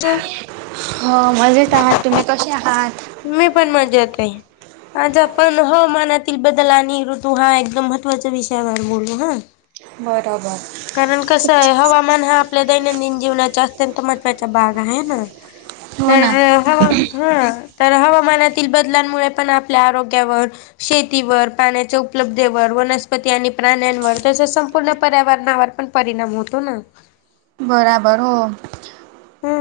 तर हो मजेत आहात तुम्ही कसे आहात. मी पण मजेत आहे. आज आपण हवामानातील बदल आणि ऋतू हा एकदम महत्त्वाचा विषयावर बोलू हा. बरोबर. कारण कसं आहे हवामान हा आपल्या दैनंदिन जीवनाचा अत्यंत महत्त्वाचा भाग आहे ना. हो तर ना. हवा हा तर हवामानातील बदलांमुळे पण आपल्या आरोग्यावर शेतीवर पाण्याच. उपलब्धेवर वनस्पती आणि प्राण्यांवर तस संपूर्ण पर्यावरणावर पण परिणाम होतो ना. बराबर हो हा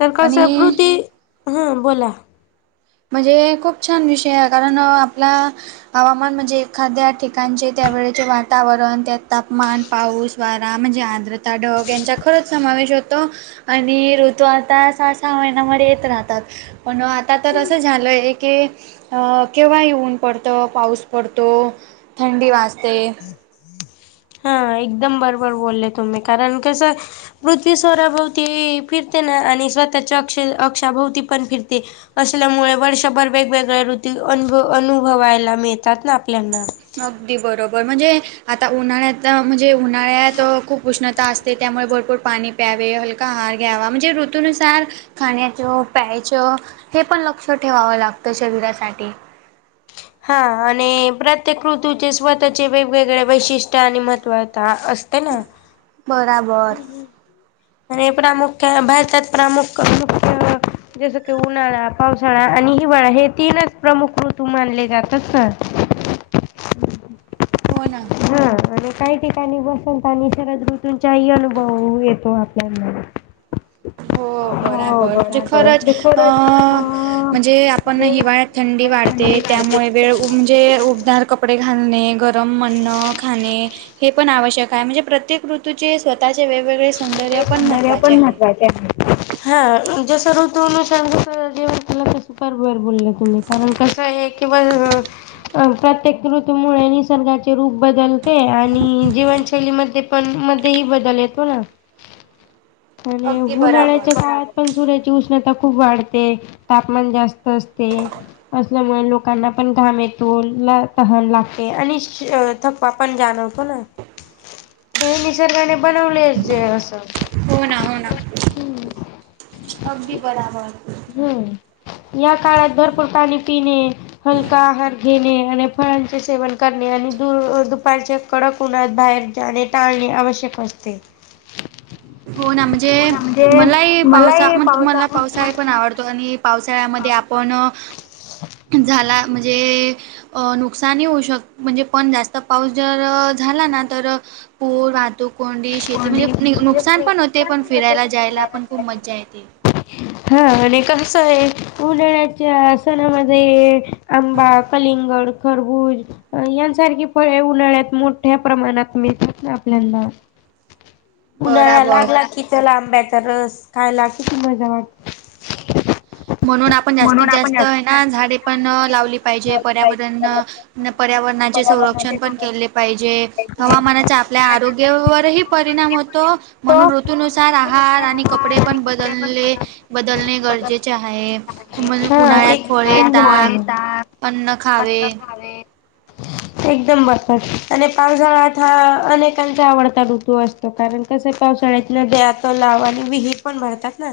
तर आणि कसं पृती हा बोला म्हणजे खूप छान विषय आहे कारण आपला हवामान म्हणजे एखाद्या ठिकाणचे त्यावेेळेचे वातावरण त्यात तापमान पाऊस द्वारा म्हणजे आर्द्रता ढग यांचा खरच समावेश होतो आणि ऋतू आता सहा सहा महिन्यामध्ये येत राहतात पण आता तर असं झालंय एक की केव्हा येऊन पडतं पाऊस पडतो थंडी वाजते हा एकदम बरोबर बोलले तुम्ही कारण कसं पृथ्वी स्वराभोवती फिरते ना आणि स्वतःच्या अक्ष अक्षाभोवती पण फिरते असल्यामुळे वर्षभर वेगवेगळ्या ऋतू अनुभ अनुभवायला मिळतात ना आपल्याना अगदी बरोबर म्हणजे आता उन्हाळ्यात म्हणजे उन्हाळ्यात खूप उष्णता असते त्यामुळे भरपूर पाणी प्यावे हलका अहार घ्यावा म्हणजे ऋतुनुसार खाण्याच प्यायच हे पण लक्ष ठेवावं लागतं शरीरासाठी हां आणि प्रत्येक ऋतूचे स्वतःचे वेगवेगळे वैशिष्ट्य आणि महत्त्वता असते ना बराबर आणि प्रामुख्या भारतात प्रामुख्य मुख्य जसं की उन्हाळा पावसाळा आणि हिवाळा हे तीनच प्रमुख ऋतू मानले जातात तर हो ना हा [unintelligible] काही ठिकाणी बसंत आणि शरद ऋतूंचाही अनुभव येतो आपल्यामध्ये हो बरं आहे [unintelligible] हो बरं म्हणजे बराबर खरंच अ खरंच अ म्हणजे आपण हिवाळ्यात थंडी वाढते त्यामुळे वेळ उबदार कपडे घालणे [unintelligible] खाणे हे पण आवश्यक आहे म्हणजे प्रत्येक ऋतूचे स्वतःचे वेगवेगळे सौंदर्य पण महत्त्वाचे आहे हा जसं ऋतूनुसांध जेवण केलं ते सुप बअर बोलले तुम्ही म्हण [unintelligible] कसं आहे की बस अ प्रत्येक ऋतूमुळे निसर्गाचे रूप बदलते आणि जीवनशैलीमध्ये पण मध्येही बदल येतो ना आणि अगदी बराबर. हुणाल्याच्या काय [unintelligible] पण सूर्याची उष्णता खूप वाढते तापमान जास्त असते असल्यामुळे लोक लोकांना पण घाम येतो ला तहान लागते आणि थकवा पण जाणवतो ना निसर्गाने बनवलेच जे असं हो ना हो ना अगदी बराबर हम्म या काळात भरपूर पाणी पिणे हलका आहार घेणे आणि फळांचे सेवन करणे आणि दु दुपारचे कडक उन्हात बाहेर जाणे टाळणे आवश्यक असते हो ना म्हणजे मलाही पावसा म्ह मला पावसाळा पण आवडतो आणि पावसाळ्यामध्ये आपण झाला म्हणजे अ नुकसानही होऊ शक म्हणजे पण जास्त पाऊस जर झाला ना तर पूर वाहतूक कोंडी शेती म्हणजे नुकसान पण होते पण फिरायला जायला पण खूप मज्जा येते हा आणि कस आहे उन्हाळ्याच्या आसनामध्ये आंबा कलिंगड खरबूज यांसारखी फळे उन्हाळ्यात मोठ्या प्रमाणात मिळतात आपल्याना. उन्हाळ्या बराबर लागला किथ आंब्याचा रस खायला किती मजा वाटते. म्हणून आपण जास्तीत जास्त आहे ना झाडे पण लावली पाहिजे पर्यावरण न पर्यावरणाचे संरक्षण पण केले पाहिजे हवामानाचा आपल्या आरोग्यावरही परिणाम होत [unintelligible] म्हणून ऋतू नुसार सार [unintelligible] आहार आणि कपडे पण बदलले बदलणे गरजेचे आहे द म्हण पत उन्हाळ्यात फळे ताक अन्न खावे हवे [inaudible] हा एकदम बरफर आणि पावसाळात हा अनेकांचा आवडता ऋतू असतो कारण तसे पावसाळ्यात न देत लाव आणि विहीर पण भरतात ना.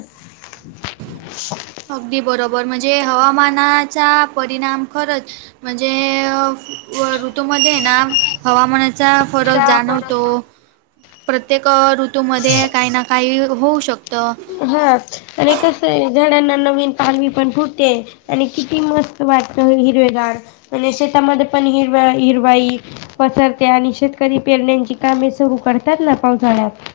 अगदी बरोबर म्हणजे हवामानाचा परिणाम खरंच. म्हणजे व ऋतूमध्येध्ये ना हवामानाचा फरक जाणवतो. प्रत्येक ऋतूमध्ये काही ना काही होऊ शकतं. हा आणि कस झाडांना नवीन पालवी पण फुटते. आणि किती मस्त वाटत हिरवेगाड आणि शेतामध्ये पण हिरवा हिरवाई. पसरते आणि शेतकरी पेरण्याची कामे सुरू करतात ना पावसाळ्यात.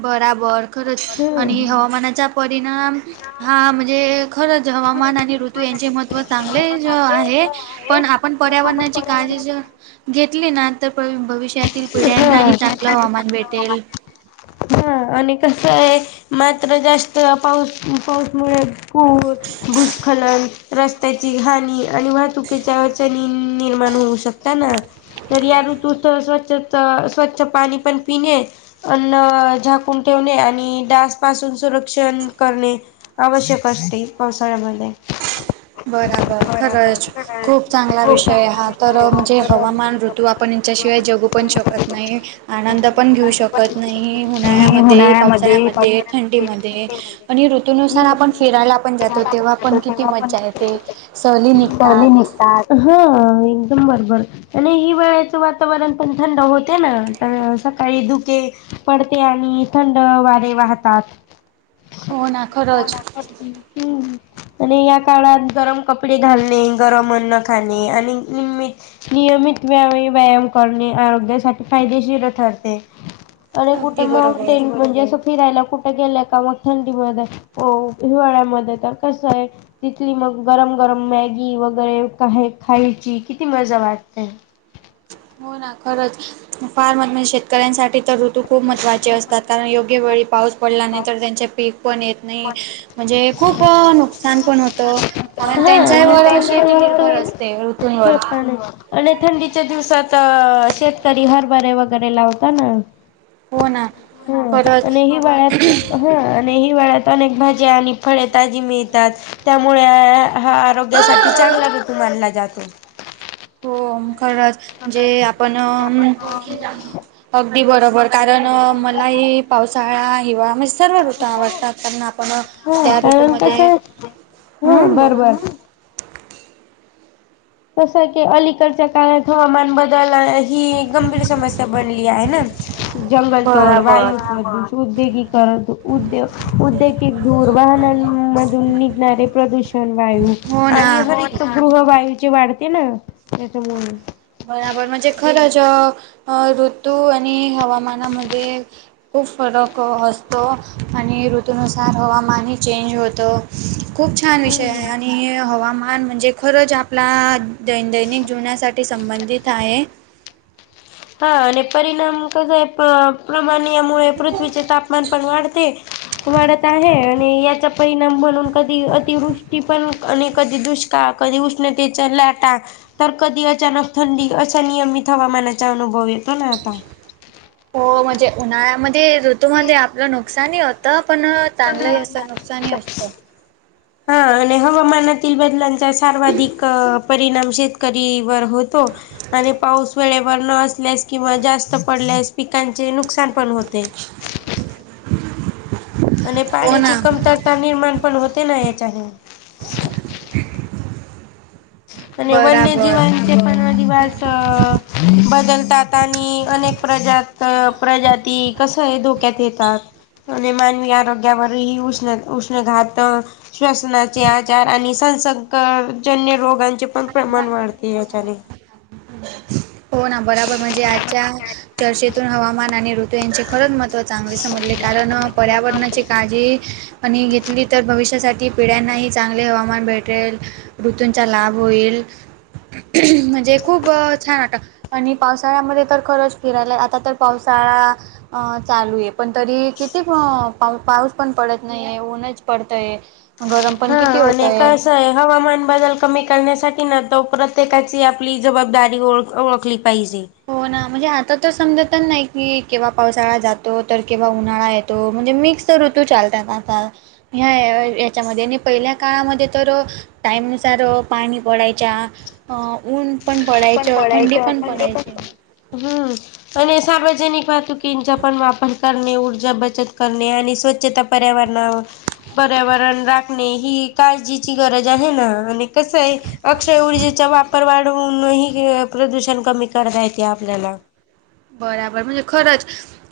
बराबर खरंच आणि हम्म हवामानाचा परिणाम हा म्हणजे खरंच हवामान आणि ऋतू यांचे महत्त्व चांगले आहे. पण आपण पर्यावरणाची काळजी. घेतली ना तर भविष्यातील हा पिढ्यांनाही चांगलं हवामान भेटेल. हा आणि कस आहे मात्र जास्त पाऊस पाऊसमुळे कूर भूस्खलन रस् त्याची घाणी आणि वाहतुकीच्याचणी निर्माण होऊ शकता ना. तर या ऋतू स्वच्छ स्वच्छ पाणी पण पिणे. अन्न झाकून ठेवणे आणि डास पासून सुरक्षण करणे. आवश्यक असते पावसाळ्यामध्ये. बराबर खरंच खूप चांगला विषय हा तर म्हणजे हवामान ऋतू आप पण यांच्याशिवाय जगू पण शकत नाही. आनंद पण घेऊ शकत नाही उन्हाळ्यामध्ये पावसाळ्यामध्ये थंडीमध्ये आणि ऋतनुसार आपण फिरायला पण जातो तेव्हा पण किती मज्जा आहेेत. ते सह ली निघतात. हा एकदम बरोबर आणि हि वेळाचं वा. वातावरण पण थंड होते ना तर सकाळी धुके पडते आणि थंड वारे वाहतात. हो ना खरंच. हम् आणि या काळात गरम कपडे घालणे गरम. नि व व्याम आरोग्यासाठी फायदेशीर ठरते आणि कुठे अगदी बरोबर मांटेन म्हणजे अस. फिरायला कुठे गेलंय का मग थंडी म हो हिवाळ्यामध्ये तर कसं आहे. तिथली मग गरम गरम मॅगी वगैरे का खायची किती मजा वाटते. हो ना खरच फार्म म्हणज शेतकऱ्यांसाठी तर ऋतू खूप महत्वाचे असतात कारण य. अ वेळी पाऊस पडला नाही तर त्यांचे पीक पण येत नाही. म्हणजे खूप नुकसान पण होतं. कारण हा त्यांच्या आणि वर अशी ती निर्भर सिंपल असते ते ऋतूंवर. पण आहे आणि थंडीच्या दिवसात शेतकरी हरभरे वगैरे लावत ना. हो ना ह खरंच आणिही हि वा ळ्यात हा आणि हिवाळ्यात अनेक भाज्या आणि फळे ताजी मिळतात त्यामुळे हा आरोग्यासाठी चांगला ऋतू मानला जातो. हो खरंच जे आपण अगदी बरोबर कारण मलाही पावसाळा हिवा म सर्व ऋतू आवडतात कारण आपण हा त्या कारण ऋतूमध्ये कसं हा हम् बला. बरोबर तसं की अलीकडच्या काळात हवामान बदल ही गंभीर समस्या बनली आहे ना. जंगल तोड बरोबर वायू उद्योगी करत उद्यो उद्योग कि धूर वाहना मधून निघणारे प्रदूषण वायू हो ना [unintelligible] गृहवायूचे वाढते ना त्याच्यायमुळे बराबर म्हणजे खरंच ऋतू आणि हवामानामध्ये [unintelligible] खूप फरक असतो आणि ऋतनुसार हवामानही चेंज होतं. खूप छान विषय आहे आणि [unintelligible] हवामान म्हणजे खरंच आपला दैन दैनिक जीवनासाठी संबंधित आहे. हा आणि परिणाम कसाय प्रमाण [unintelligible] यामुळे पृथ्वीचे तापमान पण वाढते वाढत आहे आणि याच्या परिणाम बनून कधी अतिवृष्टी पण आणि कधी दुष्काळ कधी उष्णतेचा लाटा [unintelligible] तर कधी अचानक थंडी अशा नियमित हवामानाचा अनुभव येतो ना आता. हो म्हणजे उन्हाळ्यामध्ये ऋतूमध्येध्ये आपलं नक [unintelligible] नुकसानी होतं पण चांगलंही असं नुकसानी असतं. हा आणि हवामानातील बदलांचा सर्वाधिक परिणाम शेतकरीवर होतो. [unintelligible] आणि पाऊस वेळेवर न असल्यास किंवा जास्त पडल्यास पिकांचे नुकसान पण होते. [unintelligible] आणि हो पाण्याची ना कमतरता निर्माण पण होते ना याच्याने. [unintelligible] [unintelligible] आणि वन्य बराबर जीवन [unintelligible] ते पण दिवास बदलतात आणि अनेक प्रजात तर प्रजाती कसं आहे धोक्यात येतात. [unintelligible] आणि मानवी आरोग्यावरही उष्ण उष्ण घात श्वसनाचे आजार आणि संसर्कजन्य रोग यांचे पण प्रमाण वाढते याच्याने हो ना बराबर म्हणजे आजच्या चर्चेतून हवामान आणि ऋतू यांचे खरंच महत्व चांगले समजले. [unintelligible] कारण पर्यावरणाचे काय [unintelligible] [inaudible] आणि घेतली तर भविष्यासाठी पिढ्यांनाही चांगले हवामान भेटेल. ऋतूंचा लाभ होईल म्हणजे खूप छान वाटत. आणि पावसाळ्यामध्ये तर खरंच फिरायला आता तर पावसाळा अ चालू आहे. पण तरी किती पा पाऊस पण पडत नाही आहे ऊनच पडतय [unintelligible] हा आणि कसे आहे हवामान बदल [unintelligible] कमी करण्यासाठी, ना, तो प्रत्येकाची आपली जबाबदारी ओळ-ओळखली पाहिजे. हो ना, म्हणजे आता तर समजतच नाही की, केव्हा पावसाळा जातो, तर केव्हा उन्हाळा येतो. तो, म्हणजे, मिक्स ऋतू चालतात आता. [unintelligible] ह्या ह्याच्यामध्ये आणि पहिल्या काळामध्ये तर अ टाईमनुसार, अ पाणी पडायच्या, अ ऊन पण पडायचं, थंडी पण पडायची. [unintelligible] हम्म आणि सार्वजनिक वाहातुक स्टीमचा पण वापर करणे, ऊर्जा बचत करणे, आणि स्वच्छता पर्यावरणावर पर्यावरण राखणे, ही काळजीची गरज आहे ना, आणि कसं आहे, अक्षय ऊर्जेचा वापर वाढवूनही [unintelligible] [unintelligible] बराबर, म्हणजे, खरंच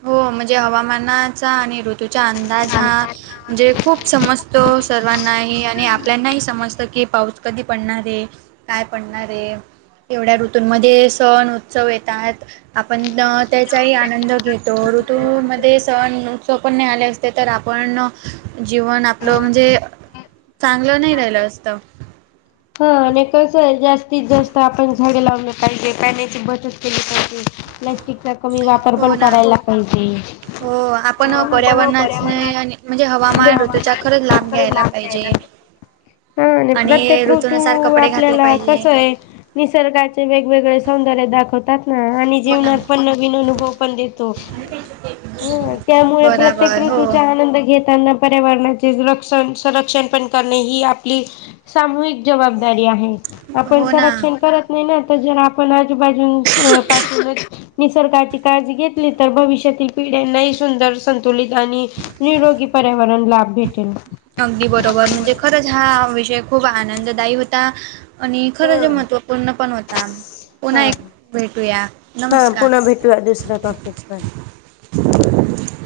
हो, म्हणजे, हवामानाचा आणि र तुजा अंदाज हा [unintelligible] म्हण जे खूप समजत सर्वांनाही आणि आपल्यानाही समजत की पाऊस कधी पडणार आहे. [unintelligible] काय पडणारे एवढ्या ऋतूंमध्ये सण उत्सव येतात, पण त्याचाही आनंद घेतो ऋतूमध्ये सण उत्सव पण नाही आले असतो. ते तर आपण जीवन आपलं म्हणजे चांगलं नाही राहिलं असतं. हा आणि कस जास्तीत जास्त आपण झाडे लावले पाहिजे पाण्याची बचत केली पाहिजे. [unintelligible] प्लॅस्टिकचा कमी वापर पण हो ना. करायला पाहिजे. हो [unintelligible] हो, आपण पर्यावरणाचे पर्यावरणात आणि म्हणजे हवामान ऋतूचा हवामानच खरंच लाभ घालायला घ्यायला पाहिजे. पाहिजेल. [unintelligible] हा, आणि प्रत्येक ऋतू ऋतूनुसार कपडे घातले आपल्याला पाहिजे. कसय निसर्गाचे वेगवेगळे सौंदर्य दाखवतात. ह, आणि हो ना. जीवनात पण, नवीन अनुभव पण देतो. हो ना, त्यामुळे प्रत्येक बराबर हो ऋतूचा आनंद घेतांना पर्यावरणाचे रक्षण, संरक्षण पण करणे, ही आपली सामूहिक जबाबदारी आहे आपण हो ना. सरक्षणत करत नाही ना त पण आजूबाजून पा [unintelligible] निसर्गाची काळजी घेतली तर भविष्यातील पिढ्यांनाही सुंदर संतुलित आणि निरोगी पर्यावरण लाभ भेटेल. अगदी बरोबर म्हणजे खरंच हा विषय खूप आनंददायी होता. आणि खरं हा ज महत्त्वपूर्ण पण होता पुन्हा हा एक भेटूया हां पुन्हा नमस्कार. दुसऱ्या टॉपिक वर.